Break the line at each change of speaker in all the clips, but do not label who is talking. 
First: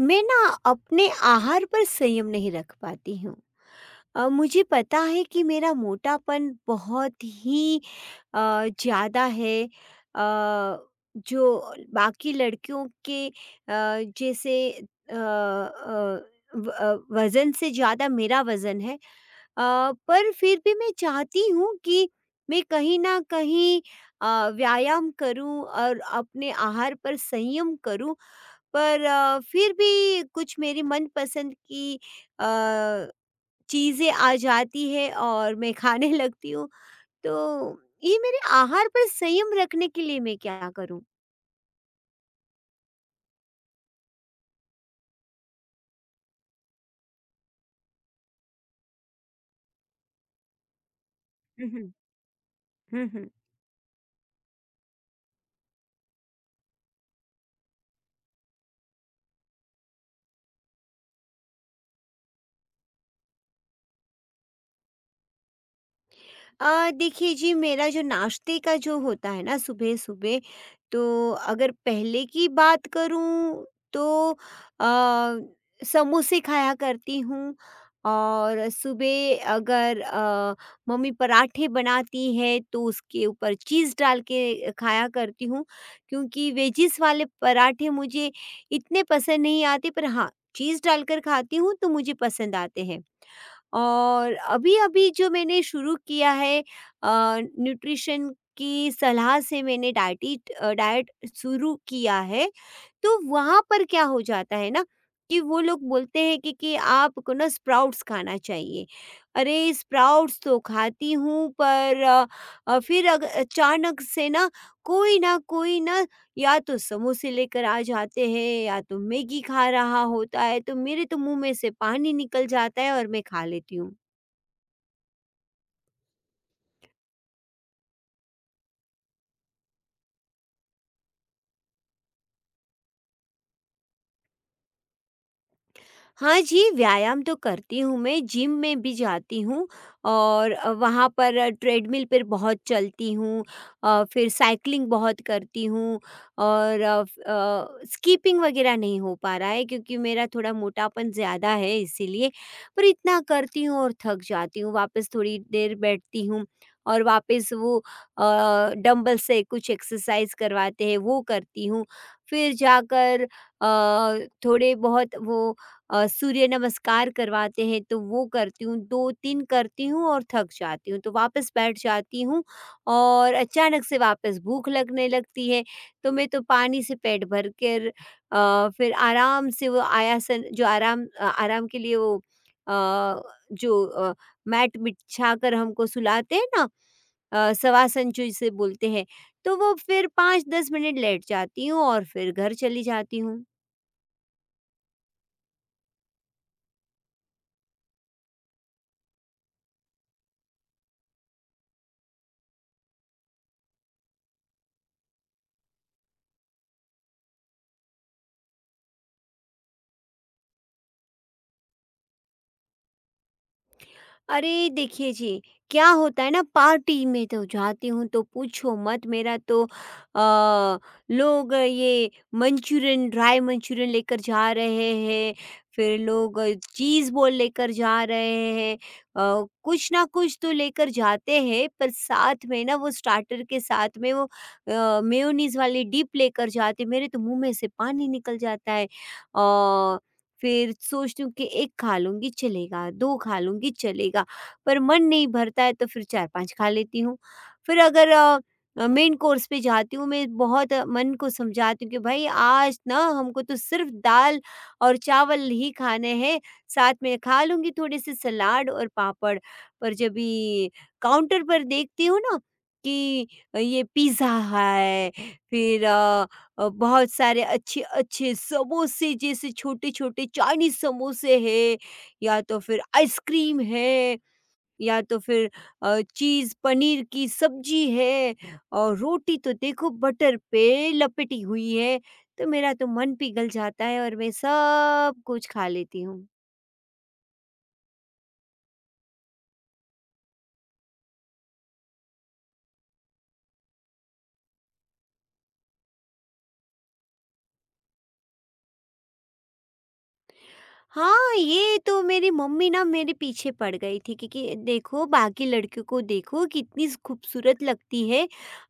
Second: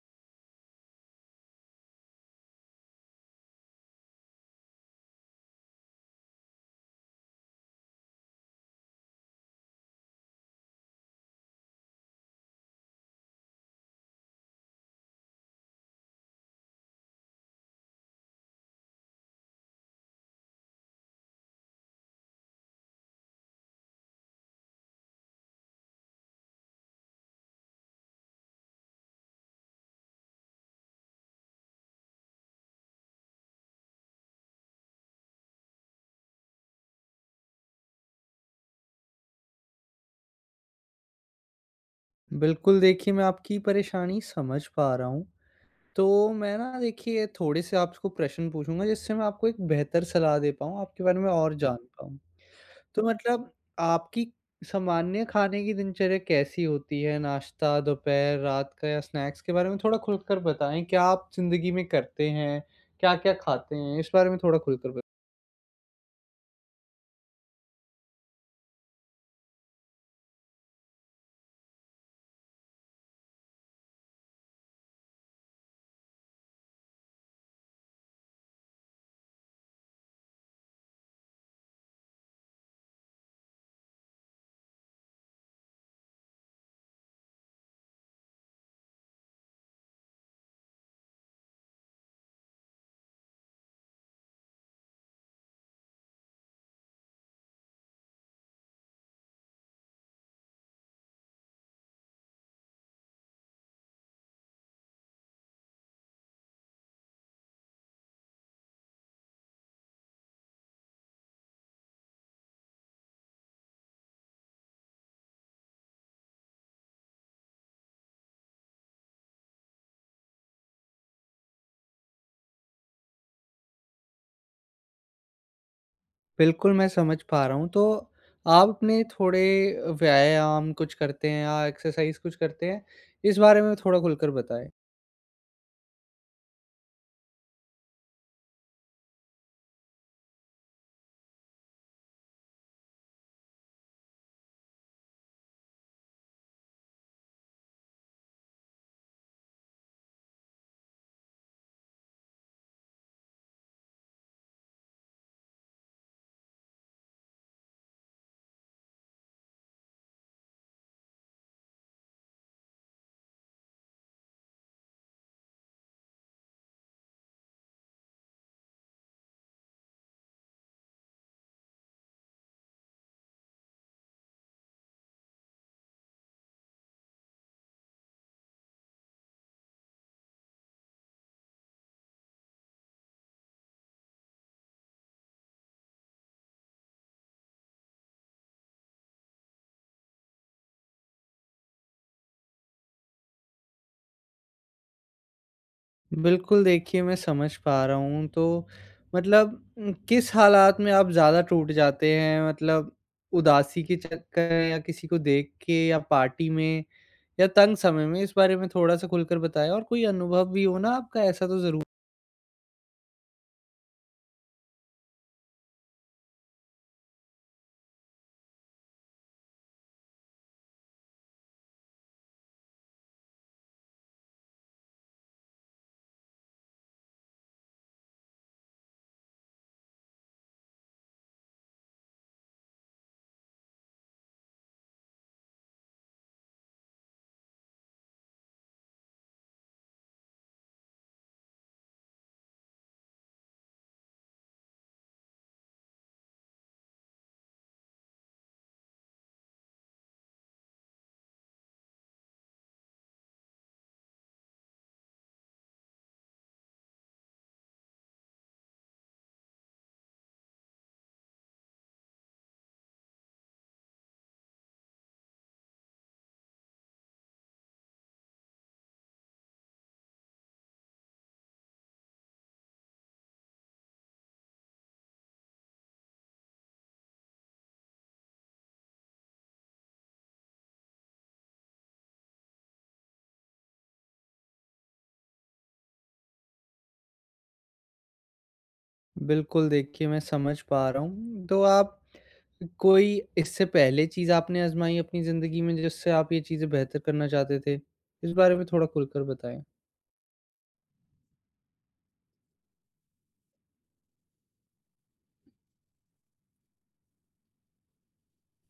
मैं ना अपने आहार पर संयम नहीं रख पाती हूँ। मुझे पता है कि मेरा मोटापन बहुत ही अ, ज़्यादा है, जो बाकी लड़कियों के जैसे अ, अ, वज़न से ज़्यादा मेरा वज़न है, पर फिर भी मैं चाहती हूँ कि मैं कहीं ना कहीं व्यायाम करूं और अपने आहार पर संयम करूं। पर फिर भी कुछ मेरी मनपसंद की अ, चीज़ें आ जाती है और मैं खाने लगती हूँ। तो ये मेरे आहार पर संयम रखने के लिए मैं क्या करूँ?
बिल्कुल, देखिए मैं आपकी परेशानी समझ पा रहा हूँ। तो मैं ना देखिए थोड़े से आपको प्रश्न पूछूँगा जिससे मैं आपको एक बेहतर सलाह दे पाऊँ, आपके बारे में और जी,
हुँ,
जान
हुँ।
पाऊँ। तो
हुँ, हुँ।
मतलब आपकी सामान्य खाने की दिनचर्या कैसी होती है? नाश्ता, दोपहर, रात का या स्नैक्स के बारे में थोड़ा खुलकर बताएँ। क्या आप ज़िंदगी में करते हैं? क्या-क्या खाते हैं? इस बारे में थोड़ा खुलकर ब
देखिए जी, मेरा जो नाश्ते का जो होता है ना सुबह-सुबह, तो अगर पहले की बात करूँ तो समोसे खाया करती हूँ और सुबह अगर मम्मी पराठे बनाती है तो उसके ऊपर चीज़ डाल के खाया करती हूँ, क्योंकि वेजिस वाले पराठे मुझे इतने पसंद नहीं आते, पर हाँ, चीज़ डालकर खाती हूँ तो मुझे पसंद आते हैं। और अभी-अभी जो मैंने शुरू किया है न्यूट्रिशन की सलाह से, मैंने डाइट शुरू किया है, तो वहाँ पर क्या हो जाता है ना कि वो लोग बोलते हैं कि आपको ना स्प्राउट्स खाना चाहिए। अरे! स्प्राउट्स तो खाती हूँ, पर फिर अग अचानक से ना कोई ना कोई ना या तो समोसे लेकर आ जाते हैं या तो मैगी खा रहा होता है, तो मेरे तो मुँह में से पानी निकल जाता है और मैं खा लेती हूँ।
बिल्कुल, मैं समझ पा रहा हूँ। तो आप अपने थोड़े व्यायाम कुछ करते हैं या एक्सरसाइज़ कुछ करते हैं? इस बारे में थोड़ा खुलकर बताएँ।
हाँ जी, व्यायाम तो करती हूँ मैं, जिम में भी जाती हूँ और वहाँ पर ट्रेडमिल पर बहुत चलती हूँ, फिर साइकिलिंग बहुत करती हूँ और स्कीपिंग वगैरह नहीं हो पा रहा है, क्योंकि मेरा थोड़ा मोटापन ज़्यादा है इसीलिए। पर इतना करती हूँ और थक जाती हूँ, वापस थोड़ी देर बैठती हूँ और वापस वो डंबल से कुछ एक्सरसाइज़ करवाते हैं, वो करती हूँ। फिर जाकर थोड़े बहुत वो सूर्य नमस्कार करवाते हैं तो वो करती हूँ, 2-3 करती हूँ और थक जाती हूँ, तो वापस बैठ जाती हूँ और अचानक से वापस भूख लगने लगती है, तो मैं तो पानी से पेट भर कर फिर आराम से वो आयासन, जो आराम आराम के लिए वो अ, जो अ, मैट बिछाकर हमको सुलाते हैं ना, शवासन जो जिसे बोलते हैं, तो वो फिर 5-10 मिनट लेट जाती हूँ और फिर घर चली जाती हूँ।
बिल्कुल, देखिए मैं समझ पा रहा हूँ। तो मतलब किस हालात में आप ज़्यादा टूट जाते हैं? मतलब उदासी के चक्कर, या किसी को देख के, या पार्टी में, या तंग समय में? इस बारे में थोड़ा-सा खुलकर बताएँ, और कोई अनुभव भी हो ना आपका ऐसा, तो ज़रूर।
अरे देखिए जी, क्या होता है ना, पार्टी में तो जाती हूँ तो पूछो मत, मेरा तो लोग ये मंचूरियन, ड्राई मंचूरियन लेकर जा रहे हैं, फिर लोग चीज़ बॉल लेकर जा रहे हैं, कुछ ना कुछ तो लेकर जाते हैं, पर साथ में ना वो स्टार्टर के साथ में वो मेयोनीज़ वाली डिप लेकर जाते हैं, मेरे तो मुँह में से पानी निकल जाता है। अ फिर सोचती हूँ कि एक खा लूँगी चलेगा, 2 खा लूँगी चलेगा, पर मन नहीं भरता है तो फिर 4-5 खा लेती हूँ। फिर अगर अ अ, मेन कोर्स पे जाती हूँ, मैं बहुत मन को समझाती हूँ कि भाई आज ना हमको तो सिर्फ़ दाल और चावल ही खाने हैं, साथ में खा लूँगी थोड़े-से सलाद और पापड़। पर जब ये काउंटर पर देखती हूँ ना कि ये पिज़्ज़ा है, फिर बहुत सारे अच्छे-अच्छे समोसे, जैसे छोटे-छोटे चाइनीज़ समोसे हैं, या तो फिर आइसक्रीम है या तो फिर चीज़ पनीर की सब्ज़ी है और रोटी तो देखो बटर पे लपेटी हुई है, तो मेरा तो मन पिघल जाता है और मैं सब कुछ खा लेती हूँ।
बिल्कुल, देखिए मैं समझ पा रहा हूँ। तो आप कोई इससे पहले चीज़ आपने आज़माई अपनी ज़िंदगी में, जिससे आप ये चीज़ें बेहतर करना चाहते थे? इस बारे में थोड़ा खुलकर बताएँ।
हाँ, ये तो मेरी मम्मी ना मेरे पीछे पड़ गई थी, क्योंकि देखो बाकी लड़कियों को देखो कितनी स- खूबसूरत लगती है,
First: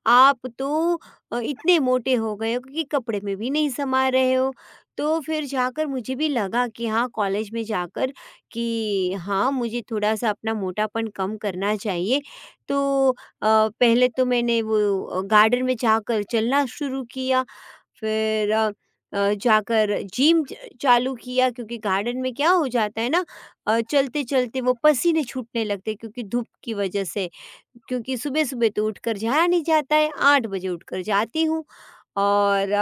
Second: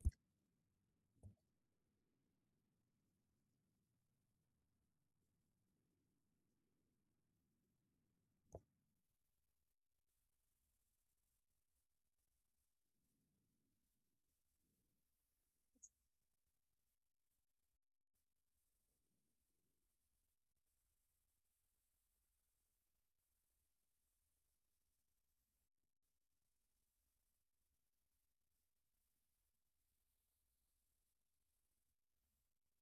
आप तो इतने मोटे हो गए हो, क्योंकि कपड़े में भी नहीं समा रहे हो, तो फिर जाकर मुझे भी लगा कि हाँ, कॉलेज में जाकर कि हाँ मुझे थोड़ा सा अपना मोटापन कम करना चाहिए, तो पहले तो मैंने वो गार्डन में जाकर चलना शुरू किया, फिर जाकर जिम च चालू किया, क्योंकि गार्डन में क्या हो जाता है ना, चलते-चलते वो पसीने छूटने लगते हैं, क्योंकि धूप की वजह से। क्योंकि सुबह-सुबह तो उठकर जाया नहीं जाता है, 8 बजे उठकर जाती हूँ और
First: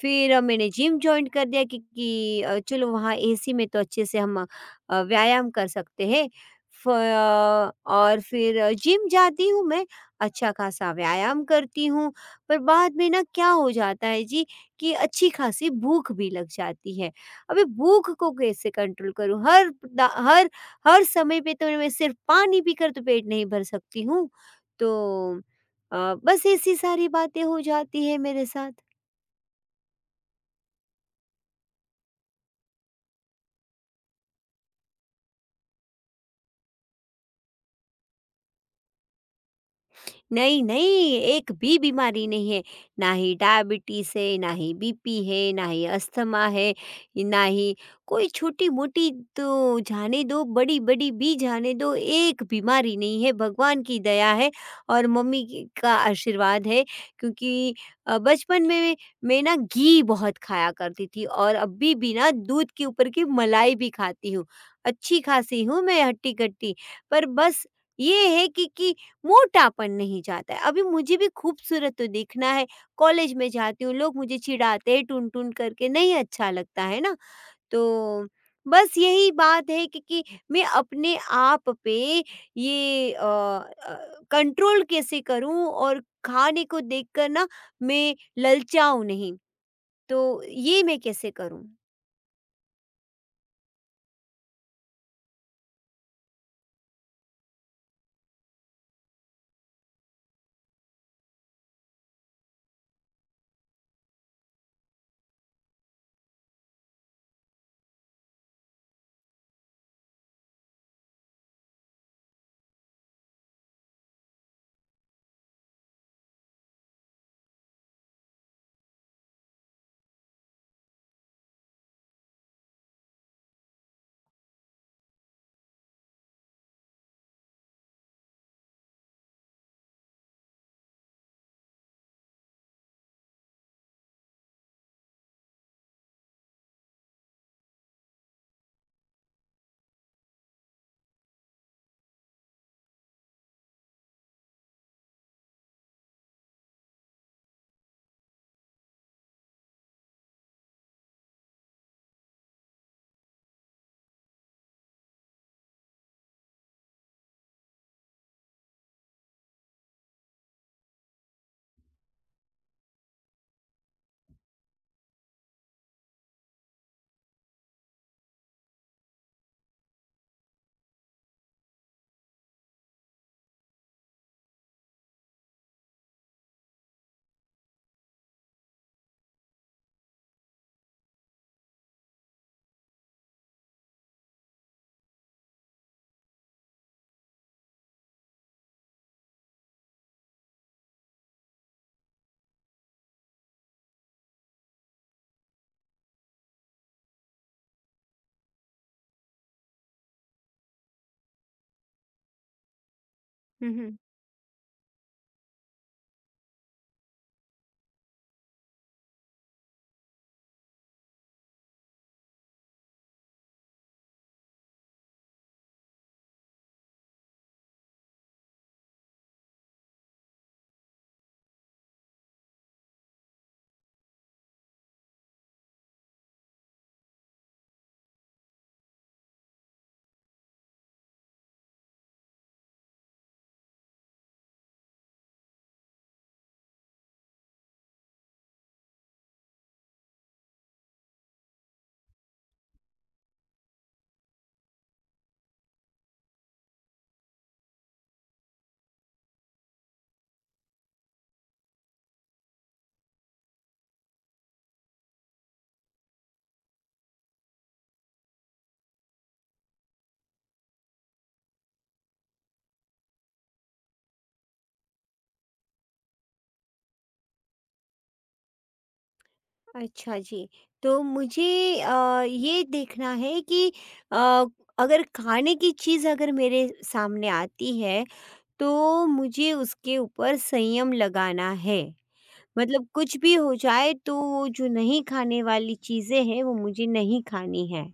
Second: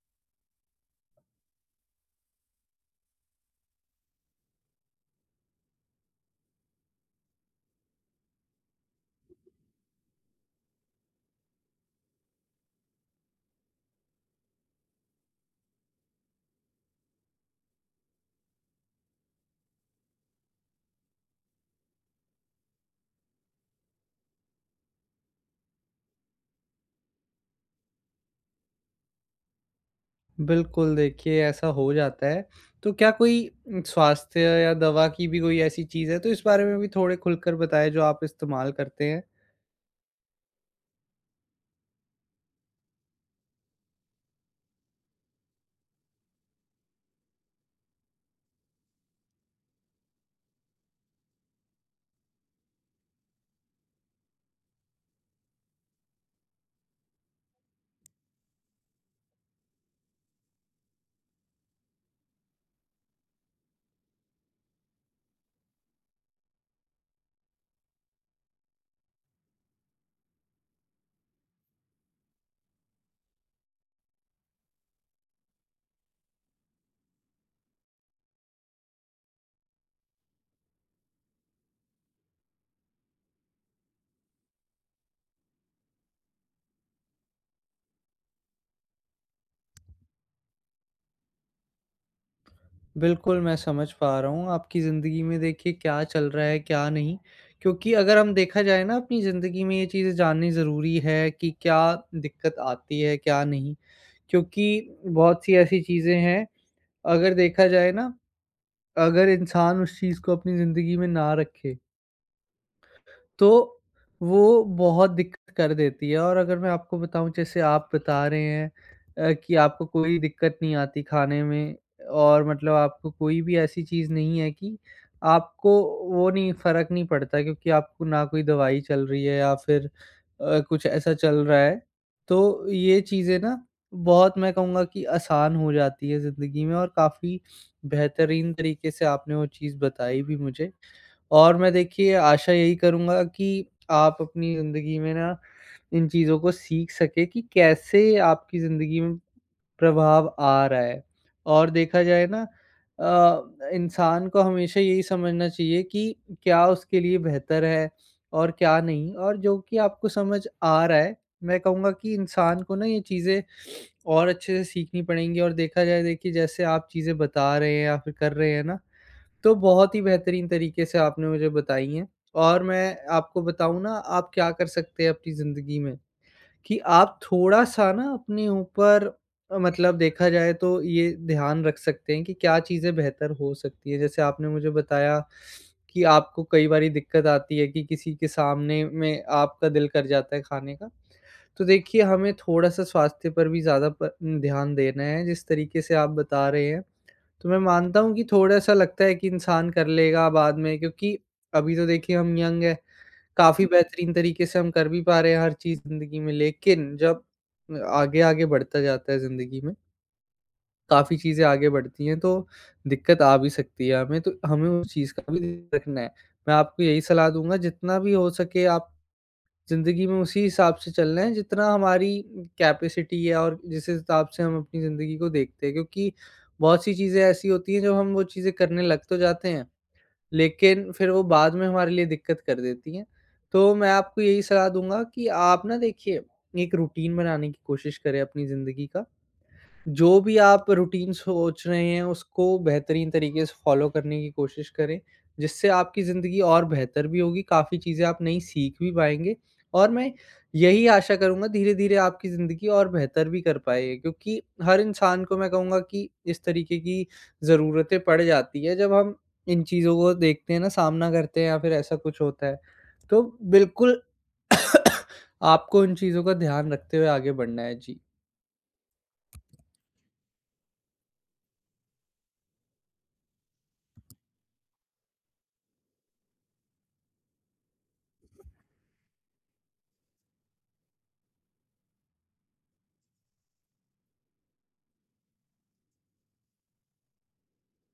फिर मैंने जिम जॉइन कर दिया, क्योंकि चलो वहाँ एसी में तो अच्छे से हम व्यायाम कर सकते हैं। और फिर जिम जाती हूँ मैं, अच्छा खासा व्यायाम करती हूँ, पर बाद में ना क्या हो जाता है जी कि अच्छी खासी भूख भी लग जाती है। अभी भूख को कैसे कंट्रोल करूँ? हर द हर हर समय पे तो मैं सिर्फ पानी पीकर तो पेट नहीं भर सकती हूँ। तो अ, बस ऐसी सारी बातें हो जाती हैं मेरे साथ।
बिल्कुल, देखिए ऐसा हो जाता है। तो क्या कोई स्वास्थ्य या दवा की भी कोई ऐसी चीज़ है? तो इस बारे में भी थोड़े खुलकर बताएँ, जो आप इस्तेमाल करते हैं।
नहीं, नहीं, एक भी बीमारी नहीं है। ना ही डायबिटीज़ है, ना ही बीपी है, ना ही अस्थमा है, ना ही कोई छोटी-मोटी, तो जाने दो, बड़ी-बड़ी भी जाने दो, एक बीमारी नहीं है, भगवान की दया है और मम्मी की का आशीर्वाद है, क्योंकि बचपन में मैं ना घी बहुत खाया करती थी और अभी भी ना दूध के ऊपर की मलाई भी खाती हूँ। अच्छी-खासी हूँ मैं हट्टी-कट्टी, पर बस ये है कि मोटापन नहीं जाता है। अभी मुझे भी खूबसूरत तो दिखना है, कॉलेज में जाती हूँ, लोग मुझे चिढ़ाते हैं टुन-टुन करके, नहीं अच्छा लगता है ना। तो बस यही बात है कि मैं अपने आप पे ये कंट्रोल कैसे करूँ और खाने को देखकर ना मैं ललचाऊँ नहीं, तो ये मैं कैसे करूँ?
बिल्कुल, मैं समझ पा रहा हूँ आपकी ज़िंदगी में देखिए क्या चल रहा है, क्या नहीं। क्योंकि अगर हम देखा जाए ना, अपनी ज़िंदगी में ये चीज़ें जाननी ज़रूरी है कि क्या दिक्कत आती है, क्या नहीं। क्योंकि बहुत सी ऐसी चीज़ें हैं, अगर देखा जाए ना, अगर इंसान उस चीज़ को अपनी ज़िंदगी में ना रखे, तो वो बहुत दिक्कत कर देती है। और अगर मैं आपको बताऊँ, जैसे आप बता रहे हैं, कि आपको कोई दिक्कत नहीं आती खाने में, और मतलब आपको कोई भी ऐसी चीज़ नहीं है कि आपको वो नहीं, फ़र्क नहीं पड़ता, क्योंकि आपको ना कोई दवाई चल रही है या फिर कुछ ऐसा चल रहा है। तो ये चीज़ें ना, बहुत मैं कहूँगा कि आसान हो जाती है ज़िंदगी में, और काफ़ी बेहतरीन तरीके से आपने वो चीज़ बताई भी मुझे। और मैं देखिए आशा यही करूँगा कि आप अपनी ज़िंदगी में ना इन चीज़ों को सीख सकें, कि कैसे आपकी ज़िंदगी में प्रभाव आ रहा है। और देखा जाए ना, अ, इंसान को हमेशा यही समझना चाहिए कि क्या उसके लिए बेहतर है और क्या नहीं, और जो कि आपको समझ आ रहा है, मैं कहूँगा कि इंसान को ना ये चीज़ें और अच्छे से सीखनी पड़ेंगी। और देखा जाए, देखिए जैसे आप चीज़ें बता रहे हैं या फिर कर रहे हैं ना, तो बहुत ही बेहतरीन तरीके से आपने मुझे बताई हैं। और मैं आपको बताऊँ ना, आप क्या कर सकते हैं अपनी ज़िंदगी में, कि आप थोड़ा-सा ना अपने ऊपर मतलब देखा जाए, तो ये ध्यान रख सकते हैं कि क्या चीज़ें बेहतर हो सकती हैं। जैसे आपने मुझे बताया कि आपको कई बारी दिक्कत आती है, कि किसी के सामने में आपका दिल कर जाता है खाने का। तो देखिए, हमें थोड़ा-सा स्वास्थ्य पर भी ज़्यादा प ध्यान देना है, जिस तरीके से आप बता रहे हैं। तो मैं मानता हूँ कि थोड़ा-सा लगता है कि इंसान कर लेगा बाद में, क्योंकि अभी तो देखिए हम यंग हैं, काफ़ी बेहतरीन तरीके से हम कर भी पा रहे हैं हर चीज़ ज़िंदगी में, लेकिन जब आगे-आगे बढ़ता जाता है ज़िंदगी में, काफ़ी चीज़ें आगे बढ़ती हैं, तो दिक्कत आ भी सकती है हमें, तो हमें उस चीज़ का भी ध्यान रखना है। मैं आपको यही सलाह दूँगा, जितना भी हो सके आप ज़िंदगी में उसी हिसाब से चलना है जितना हमारी कैपेसिटी है, और जिस हिसाब से हम अपनी ज़िंदगी को देखते हैं, क्योंकि बहुत सी चीज़ें ऐसी होती हैं, जब हम वो चीज़ें करने लग तो जाते हैं, लेकिन फिर वो बाद में हमारे लिए दिक्कत कर देती हैं। तो मैं आपको यही सलाह दूँगा कि आप ना देखिए, एक रूटीन बनाने की कोशिश करें अपनी ज़िंदगी का। जो भी आप रूटीन सोच रहे हैं, उसको बेहतरीन तरीके से फ़ॉलो करने की कोशिश करें, जिससे आपकी ज़िंदगी और बेहतर भी होगी, काफ़ी चीज़ें आप नई सीख भी पाएँगे। और मैं यही आशा करूँगा, धीरे-धीरे आपकी ज़िंदगी और बेहतर भी कर पाएँ, क्योंकि हर इंसान को मैं कहूँगा कि इस तरीके की ज़रूरतें पड़ जाती है, जब हम इन चीज़ों को देखते हैं ना, सामना करते हैं, या फिर ऐसा कुछ होता है। तो बिल्कुल, आपको इन चीज़ों का ध्यान रखते हुए आगे बढ़ना है। जी।
अच्छा जी। तो मुझे ये देखना है कि अ, अगर खाने की चीज़ अगर मेरे सामने आती है, तो मुझे उसके ऊपर संयम लगाना है। मतलब कुछ भी हो जाए तो वो जो नहीं खाने वाली चीज़ें हैं, वो मुझे नहीं खानी है।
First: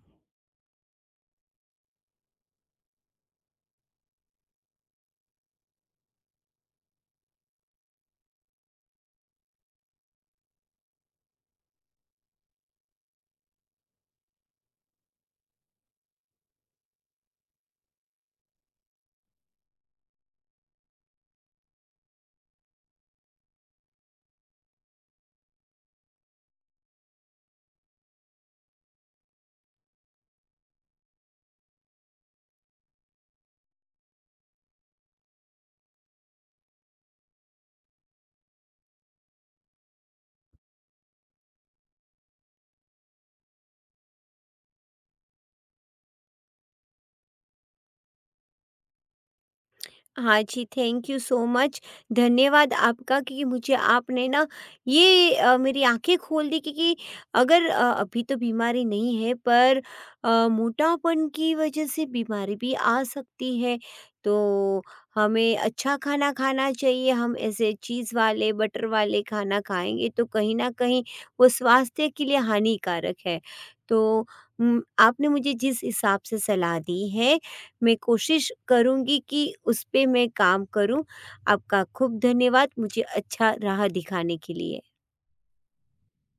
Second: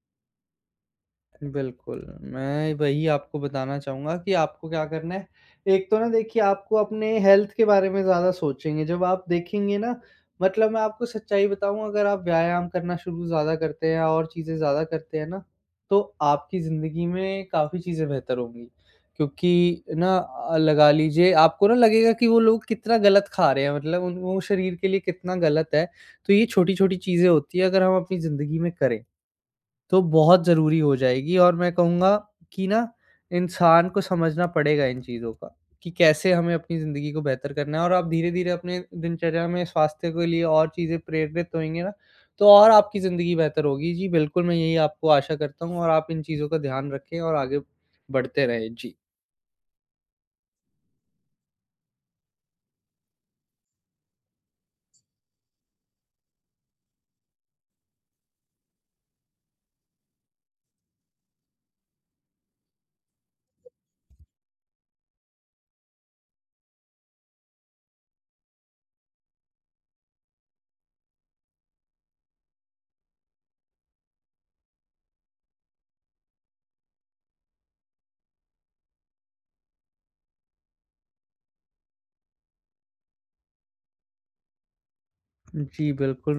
बिल्कुल, मैं वही आपको बताना चाहूँगा कि आपको क्या करना है। एक तो ना देखिए, आपको अपने हेल्थ के बारे में ज़्यादा सोचेंगे, जब आप देखेंगे ना, मतलब मैं आपको सच्चाई बताऊँ, अगर आप व्यायाम करना शुरू ज़्यादा करते हैं और चीज़ें ज़्यादा करते हैं ना, तो आपकी ज़िंदगी में काफ़ी चीज़ें बेहतर होंगी। क्योंकि ना लगा लीजिए, आपको ना लगेगा कि वो लोग कितना गलत खा रहे हैं, मतलब उन, वो शरीर के लिए कितना गलत है, तो ये छोटी-छोटी चीज़ें होती हैं, अगर हम अपनी ज़िंदगी में करें। तो बहुत ज़रूरी हो जाएगी। और मैं कहूँगा कि ना, इंसान को समझना पड़ेगा इन चीज़ों का, कि कैसे हमें अपनी ज़िंदगी को बेहतर करना है, और आप धीरे-धीरे अपने दिनचर्या में स्वास्थ्य के लिए और चीज़ें प्रेरित होएँगे ना, तो और आपकी ज़िंदगी बेहतर होगी। जी, बिल्कुल, मैं यही आपको आशा करता हूँ, और आप इन चीज़ों का ध्यान रखें और आगे बढ़ते रहें। जी।
हाँ जी, थैंक यू सो मच। धन्यवाद आपका कि मुझे आपने ना ये मेरी आँखें खोल दी, क्योंकि अगर अभी तो बीमारी नहीं है, पर मोटापन की वजह से बीमारी भी आ सकती है। तो हमें अच्छा खाना खाना चाहिए, हम ऐसे चीज़ वाले, बटर वाले खाना खाएँगे तो कहीं न कहीं वो स्वास्थ्य के लिए हानिकारक है। तो आपने मुझे जिस हिसाब से सलाह दी है, मैं कोशिश करूँगी कि उस पे मैं काम करूँ। आपका खूब धन्यवाद मुझे अच्छा राह दिखाने के लिए।
जी, बिल्कुल।